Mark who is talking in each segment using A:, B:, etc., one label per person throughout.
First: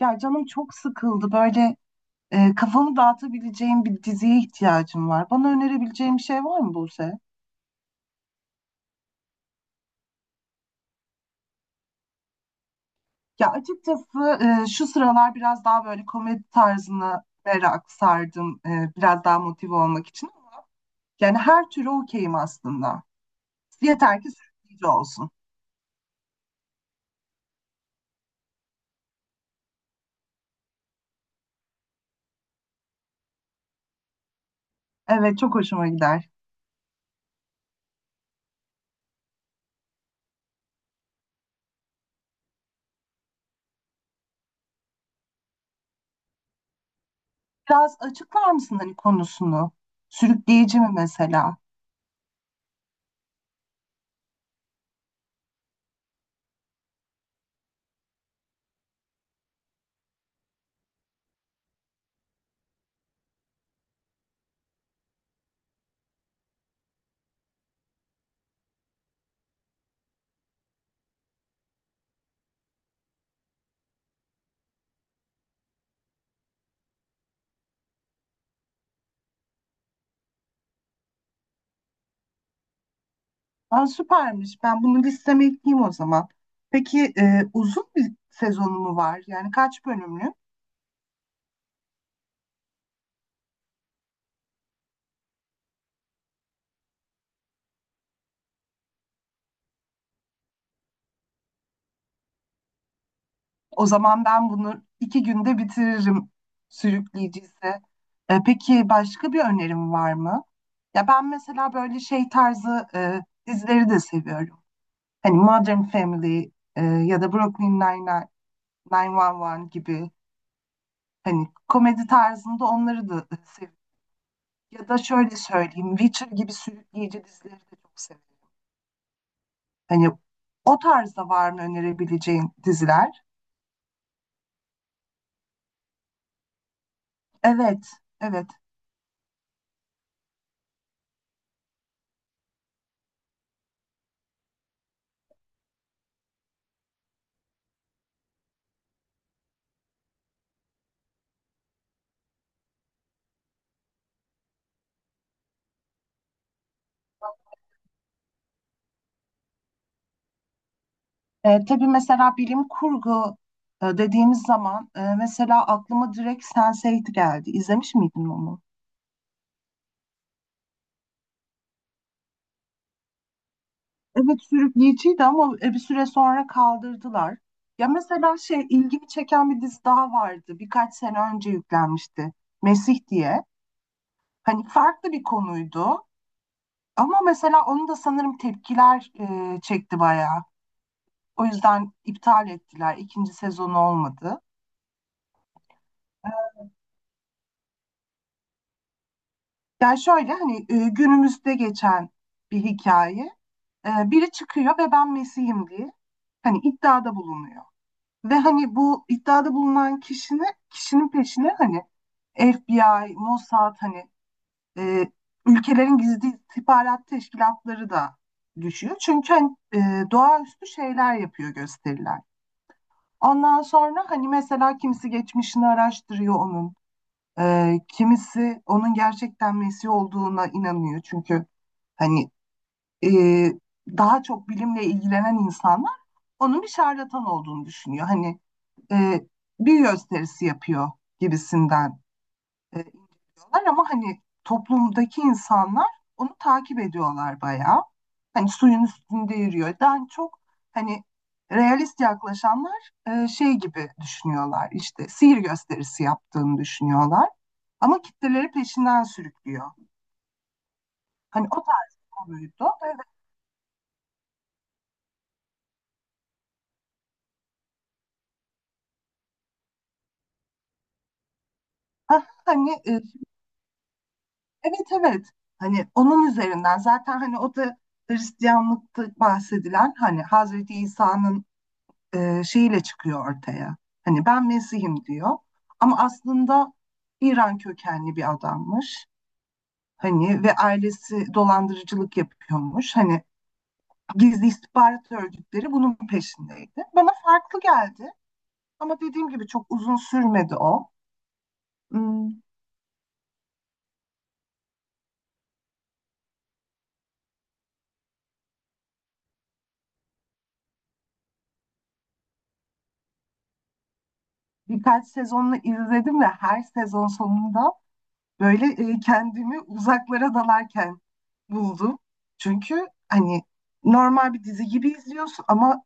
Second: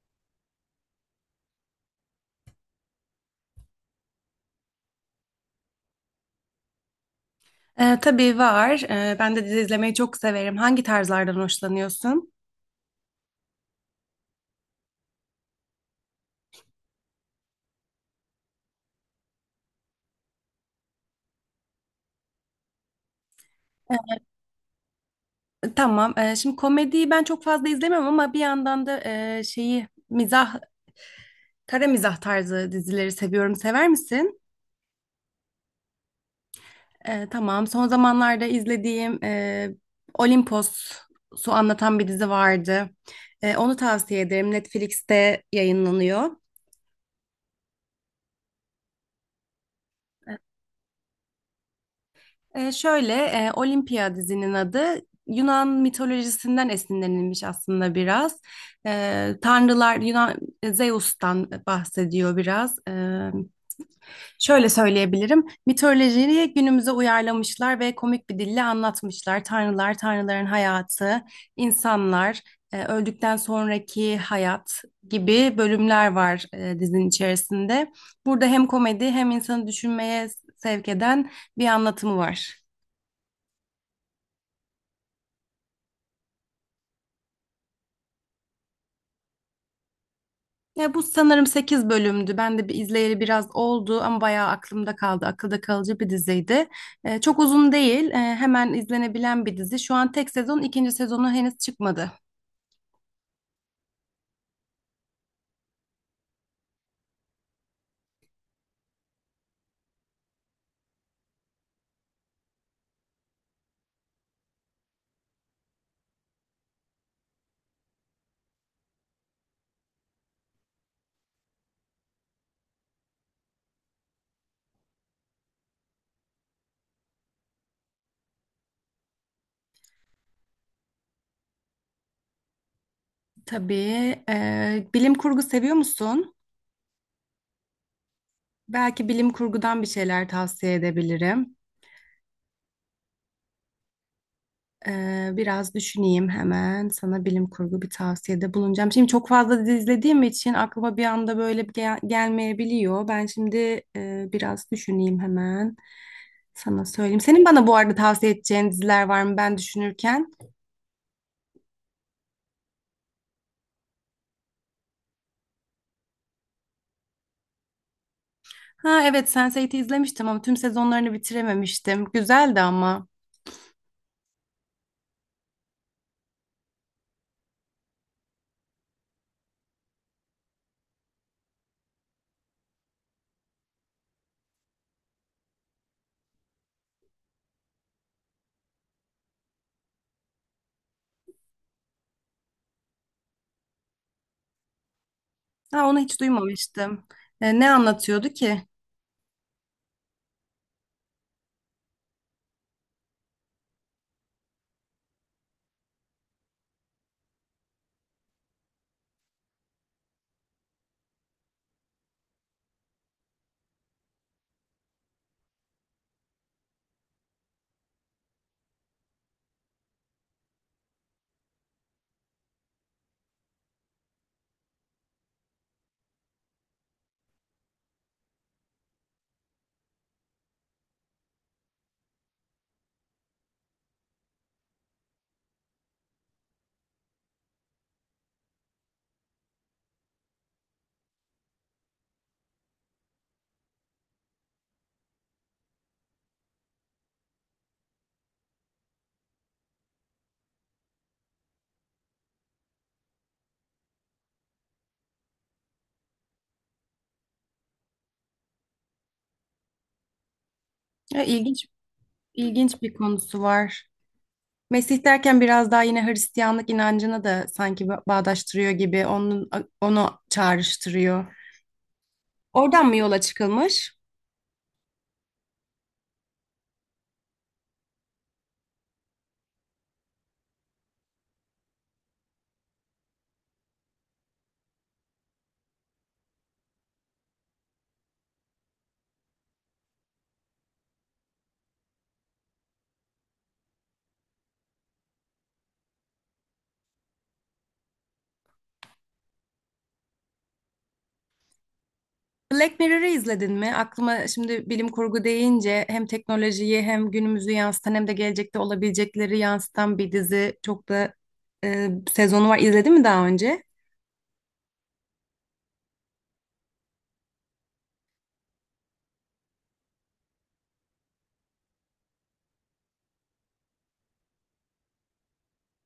A: Ya canım çok sıkıldı. Böyle kafamı dağıtabileceğim bir diziye ihtiyacım var. Bana önerebileceğim bir şey var mı, Buse?
B: Tabii var. Ben de dizi izlemeyi çok severim. Hangi tarzlardan hoşlanıyorsun?
A: Ya açıkçası şu sıralar biraz daha böyle komedi tarzına merak sardım. Biraz daha motive olmak için. Yani her türü okeyim aslında. Yeter ki sürükleyici olsun.
B: Tamam. Şimdi komediyi ben çok fazla izlemiyorum ama bir yandan da şeyi mizah, kara mizah tarzı dizileri seviyorum. Sever misin?
A: Evet, çok hoşuma gider.
B: Tamam. Son zamanlarda izlediğim Olimpos'u anlatan bir dizi vardı. Onu tavsiye ederim. Netflix'te yayınlanıyor.
A: Biraz açıklar mısın hani konusunu? Sürükleyici mi mesela?
B: Şöyle, Olimpia dizinin adı Yunan mitolojisinden esinlenilmiş aslında biraz. Tanrılar Yunan Zeus'tan bahsediyor biraz. Şöyle söyleyebilirim, mitolojiyi günümüze uyarlamışlar ve komik bir dille anlatmışlar. Tanrılar, tanrıların hayatı, insanlar, öldükten sonraki hayat gibi bölümler var dizinin içerisinde. Burada hem komedi hem insanı düşünmeye sevk eden bir anlatımı var.
A: Aa, süpermiş. Ben bunu listeme ekleyeyim o zaman. Peki uzun bir sezonu mu var? Yani kaç bölümlü?
B: Ya bu sanırım 8 bölümdü. Ben de bir izleyeli biraz oldu ama bayağı aklımda kaldı. Akılda kalıcı bir diziydi. Çok uzun değil. Hemen izlenebilen bir dizi. Şu an tek sezon, ikinci sezonu henüz çıkmadı.
A: O zaman ben bunu iki günde bitiririm sürükleyiciyse. Peki başka bir önerim var mı? Ya ben mesela böyle şey tarzı dizileri de seviyorum. Hani Modern Family ya da Brooklyn Nine-Nine, 911 gibi hani komedi tarzında onları da seviyorum. Ya da şöyle söyleyeyim, Witcher gibi sürükleyici dizileri de çok seviyorum. Hani o tarzda var mı önerebileceğin diziler?
B: Tabii. Bilim kurgu seviyor musun?
A: Evet, evet.
B: Belki bilim kurgudan bir şeyler tavsiye edebilirim. Biraz düşüneyim hemen. Sana bilim kurgu bir tavsiyede bulunacağım. Şimdi çok fazla dizi izlediğim için aklıma bir anda böyle bir gelmeyebiliyor. Ben şimdi biraz düşüneyim hemen. Sana söyleyeyim. Senin bana bu arada tavsiye edeceğin diziler var mı ben düşünürken?
A: Tabii, mesela bilim kurgu dediğimiz zaman mesela aklıma direkt Sense8 geldi. İzlemiş miydin onu?
B: Ha evet, Sense8'i izlemiştim ama tüm sezonlarını bitirememiştim. Güzeldi ama.
A: Evet, sürükleyiciydi ama bir süre sonra kaldırdılar. Ya mesela şey, ilgimi çeken bir dizi daha vardı. Birkaç sene önce yüklenmişti. Mesih diye. Hani farklı bir konuydu. Ama mesela onu da sanırım tepkiler çekti bayağı. O yüzden iptal ettiler. İkinci sezonu olmadı.
B: Ha onu hiç
A: Ee,
B: duymamıştım. Ne anlatıyordu ki?
A: Yani şöyle hani günümüzde geçen bir hikaye. Biri çıkıyor ve ben Mesih'im diye hani iddiada bulunuyor. Ve hani bu iddiada bulunan kişinin peşine hani FBI, Mossad hani e, ülkelerin gizli istihbarat teşkilatları da düşüyor. Çünkü hani, doğaüstü şeyler yapıyor, gösteriler. Ondan sonra hani mesela kimisi geçmişini araştırıyor onun. Kimisi onun gerçekten Mesih olduğuna inanıyor. Çünkü hani e, daha çok bilimle ilgilenen insanlar onun bir şarlatan olduğunu düşünüyor. Hani e, bir gösterisi yapıyor gibisinden e, diyorlar ama hani toplumdaki insanlar onu takip ediyorlar bayağı. Hani suyun üstünde yürüyor. Daha çok hani realist yaklaşanlar şey gibi düşünüyorlar, işte sihir gösterisi yaptığını düşünüyorlar. Ama kitleleri peşinden sürüklüyor.
B: E,
A: Hani o
B: ilginç
A: tarz bir konuydu.
B: ilginç bir
A: Evet.
B: konusu var. Mesih derken biraz daha yine Hristiyanlık inancını da sanki bağdaştırıyor gibi, onu çağrıştırıyor.
A: hani
B: Oradan mı yola çıkılmış?
A: evet, evet. Hani onun üzerinden zaten, hani o da Hristiyanlıkta bahsedilen hani Hazreti İsa'nın şeyiyle çıkıyor ortaya. Hani ben Mesih'im diyor. Ama aslında İran kökenli bir adammış. Hani ve ailesi dolandırıcılık yapıyormuş. Hani gizli istihbarat örgütleri bunun peşindeydi. Bana farklı geldi. Ama dediğim gibi çok uzun sürmedi o. ım,
B: Black Mirror'ı izledin mi? Aklıma şimdi bilim kurgu deyince hem teknolojiyi hem günümüzü yansıtan hem de gelecekte olabilecekleri yansıtan bir dizi çok da sezonu var. İzledin mi daha önce?
A: Birkaç sezonunu izledim ve her sezon sonunda böyle kendimi uzaklara dalarken buldum. Çünkü hani normal bir dizi gibi izliyorsun ama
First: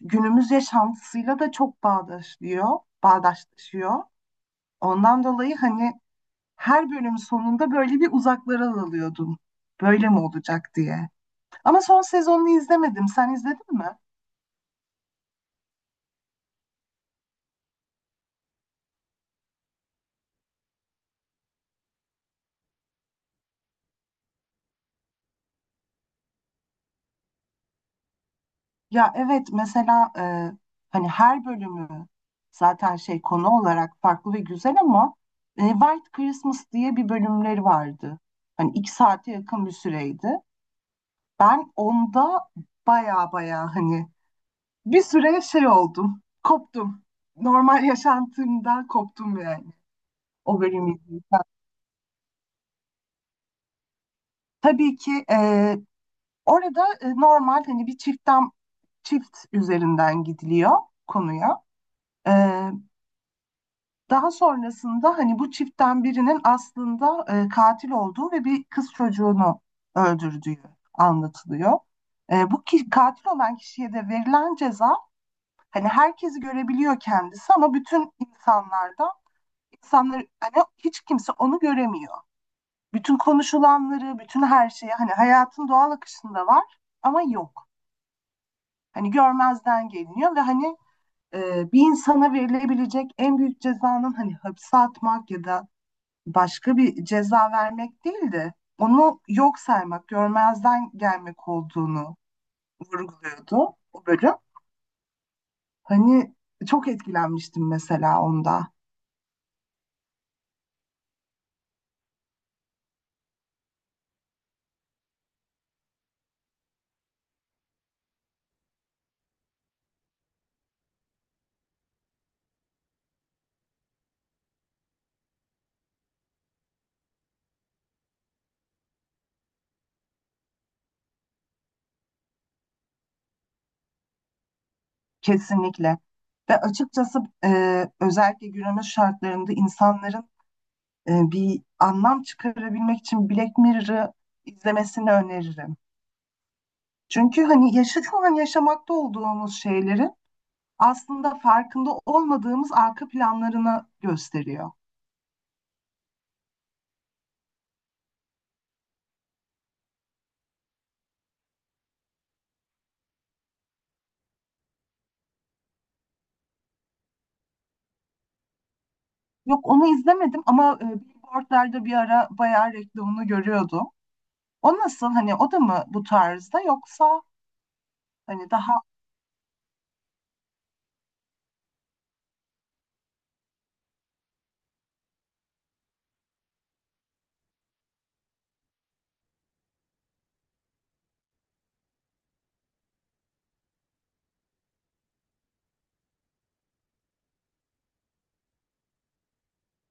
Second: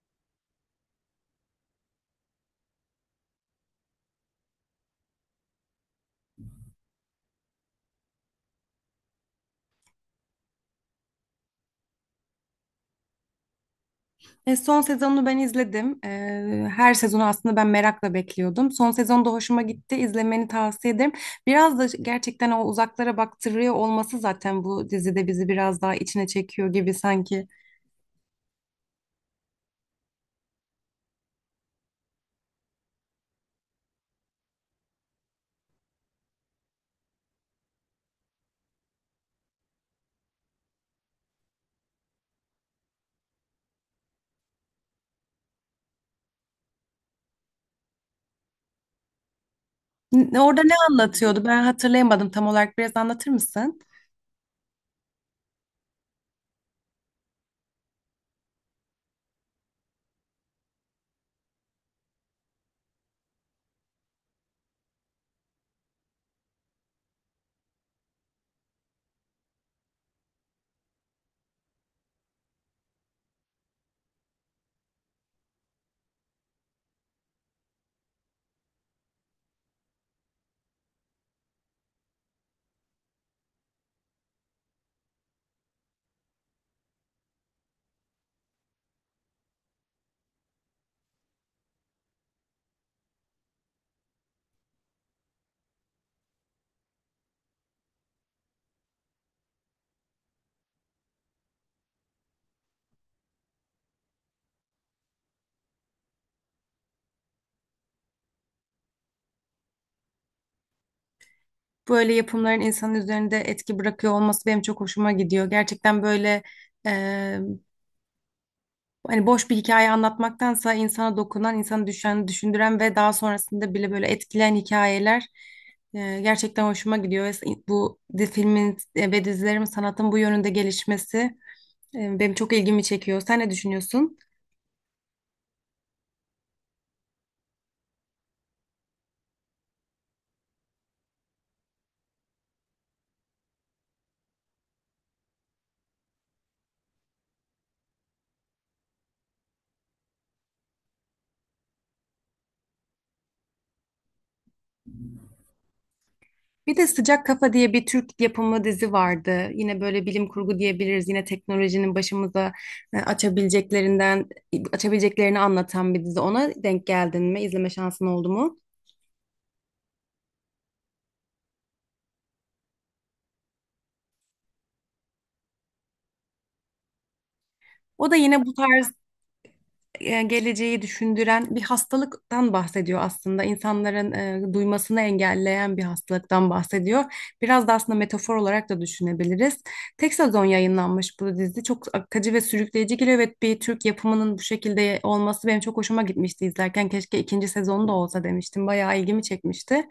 A: günümüz yaşantısıyla da çok bağdaşlıyor, bağdaşlaşıyor. Ondan dolayı hani her bölüm sonunda böyle bir uzaklara dalıyordum. Böyle mi olacak diye. Ama son sezonunu izlemedim. Sen izledin mi?
B: Son sezonunu ben izledim. Her sezonu aslında ben merakla bekliyordum. Son sezon da hoşuma gitti. İzlemeni tavsiye ederim. Biraz da gerçekten o uzaklara baktırıyor olması zaten bu dizide bizi biraz daha içine çekiyor gibi sanki.
A: Ya evet, mesela hani her bölümü zaten şey, konu olarak farklı ve güzel ama White Christmas diye bir bölümleri vardı. Hani iki saate yakın bir süreydi. Ben onda baya baya hani bir süre şey oldum, koptum. Normal yaşantımdan koptum yani o
B: Orada ne
A: bölümü izlerken.
B: anlatıyordu? Ben hatırlayamadım tam olarak. Biraz anlatır mısın?
A: Tabii ki orada normal hani bir çiftten, çift üzerinden gidiliyor konuya. E, Daha sonrasında hani bu çiftten birinin aslında katil olduğu ve bir kız çocuğunu öldürdüğü anlatılıyor. Bu ki, katil olan kişiye de verilen ceza, hani herkesi görebiliyor kendisi ama bütün insanlarda, insanlar hani hiç kimse onu göremiyor. Bütün konuşulanları, bütün her şeyi hani hayatın doğal akışında var ama yok. Hani görmezden geliniyor ve hani bir insana verilebilecek en büyük cezanın hani hapse atmak ya da başka bir ceza vermek değil de onu yok saymak, görmezden gelmek olduğunu vurguluyordu o bölüm. Hani çok etkilenmiştim mesela onda.
B: Böyle yapımların insanın üzerinde etki bırakıyor olması benim çok hoşuma gidiyor. Gerçekten böyle, e, hani boş bir hikaye anlatmaktansa insana dokunan, insanı düşen, düşündüren ve daha sonrasında bile böyle etkileyen hikayeler gerçekten hoşuma gidiyor. Ve bu filmin ve dizilerin sanatın bu yönünde gelişmesi benim çok ilgimi çekiyor. Sen ne düşünüyorsun?
A: Kesinlikle. Ve açıkçası özellikle günümüz şartlarında insanların bir anlam çıkarabilmek için Black Mirror'ı izlemesini öneririm. Çünkü hani yaşa, şu an yaşamakta olduğumuz şeylerin aslında farkında olmadığımız arka planlarını gösteriyor.
B: Bir de Sıcak Kafa diye bir Türk yapımı dizi vardı. Yine böyle bilim kurgu diyebiliriz. Yine teknolojinin başımıza e, açabileceklerinden, açabileceklerini anlatan bir dizi. Ona denk geldin mi? İzleme şansın oldu mu?
A: Yok, onu izlemedim ama billboardlarda bir ara bayağı reklamını görüyordum. O nasıl, hani o da mı bu tarzda yoksa
B: O da yine
A: hani
B: bu
A: daha...
B: tarz, geleceği düşündüren bir hastalıktan bahsediyor aslında. İnsanların duymasını engelleyen bir hastalıktan bahsediyor. Biraz da aslında metafor olarak da düşünebiliriz. Tek sezon yayınlanmış bu dizi. Çok akıcı ve sürükleyici geliyor. Evet, bir Türk yapımının bu şekilde olması benim çok hoşuma gitmişti izlerken. Keşke ikinci sezonu da olsa demiştim. Bayağı ilgimi çekmişti.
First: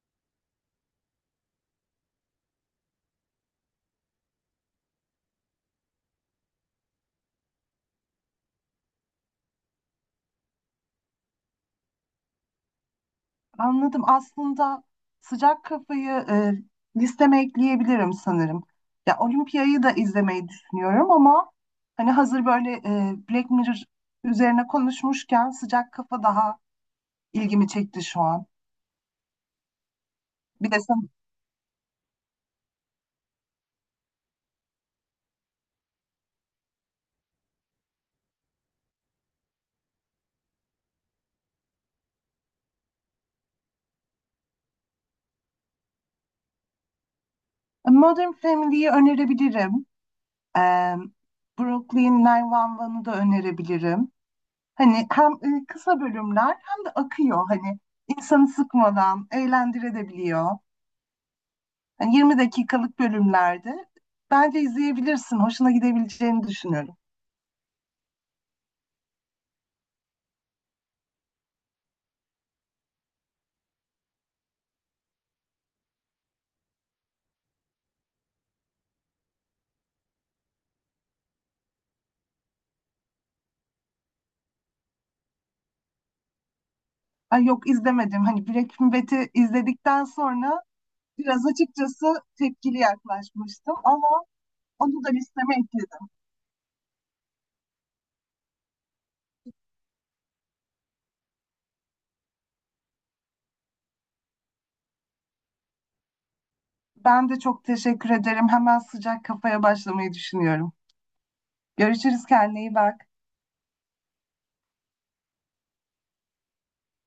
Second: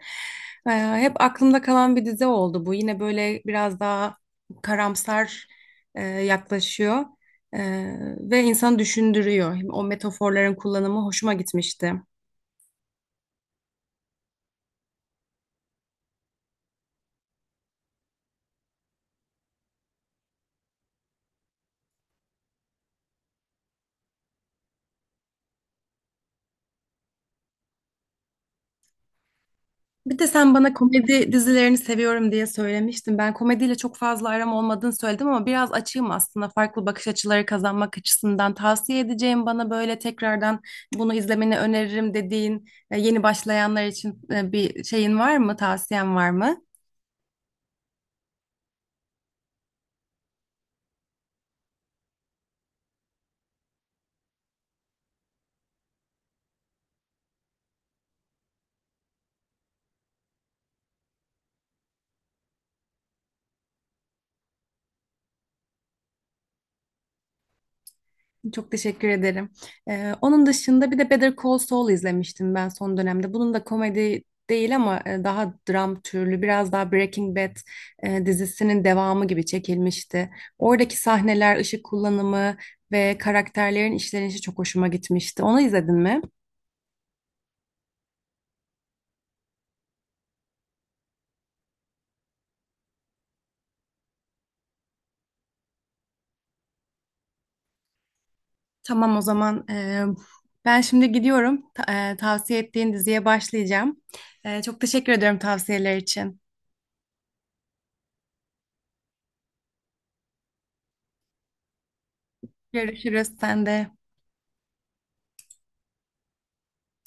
B: E, Hep aklımda kalan bir dizi oldu bu. Yine böyle biraz daha karamsar yaklaşıyor. Ve insan düşündürüyor. O metaforların kullanımı hoşuma gitmişti.
A: Anladım. Aslında sıcak kafayı listeme ekleyebilirim sanırım. Ya Olimpiyayı da izlemeyi düşünüyorum ama hani hazır böyle Black Mirror üzerine konuşmuşken sıcak kafa daha ilgimi çekti şu an.
B: Bir de sen
A: Bir
B: bana
A: de sen
B: komedi dizilerini seviyorum diye söylemiştin. Ben komediyle çok fazla aram olmadığını söyledim ama biraz açığım aslında. Farklı bakış açıları kazanmak açısından tavsiye edeceğim bana böyle tekrardan bunu izlemeni öneririm dediğin yeni başlayanlar için bir şeyin var mı, tavsiyen var mı?
A: Modern Family'yi önerebilirim. E, Brooklyn Nine-One'u da önerebilirim. Hani hem kısa bölümler hem de akıyor, hani insanı sıkmadan eğlendirebiliyor. Yani 20 dakikalık bölümlerde. Bence izleyebilirsin. Hoşuna gidebileceğini düşünüyorum.
B: Çok teşekkür ederim. Onun dışında bir de Better Call Saul izlemiştim ben son dönemde. Bunun da komedi değil ama daha dram türlü, biraz daha Breaking Bad dizisinin devamı gibi çekilmişti. Oradaki sahneler, ışık kullanımı ve karakterlerin işlenişi çok hoşuma gitmişti. Onu izledin mi?
A: Ay, yok izlemedim. Hani Breaking Bad'i izledikten sonra biraz açıkçası tepkili yaklaşmıştım ama onu da listeme ekledim.
B: Tamam, o zaman ben şimdi gidiyorum. Tavsiye ettiğin diziye başlayacağım. Çok teşekkür ediyorum tavsiyeler için.
A: Ben de çok teşekkür ederim. Hemen sıcak kafaya başlamayı düşünüyorum. Görüşürüz, kendine iyi bak.
B: Görüşürüz sen de.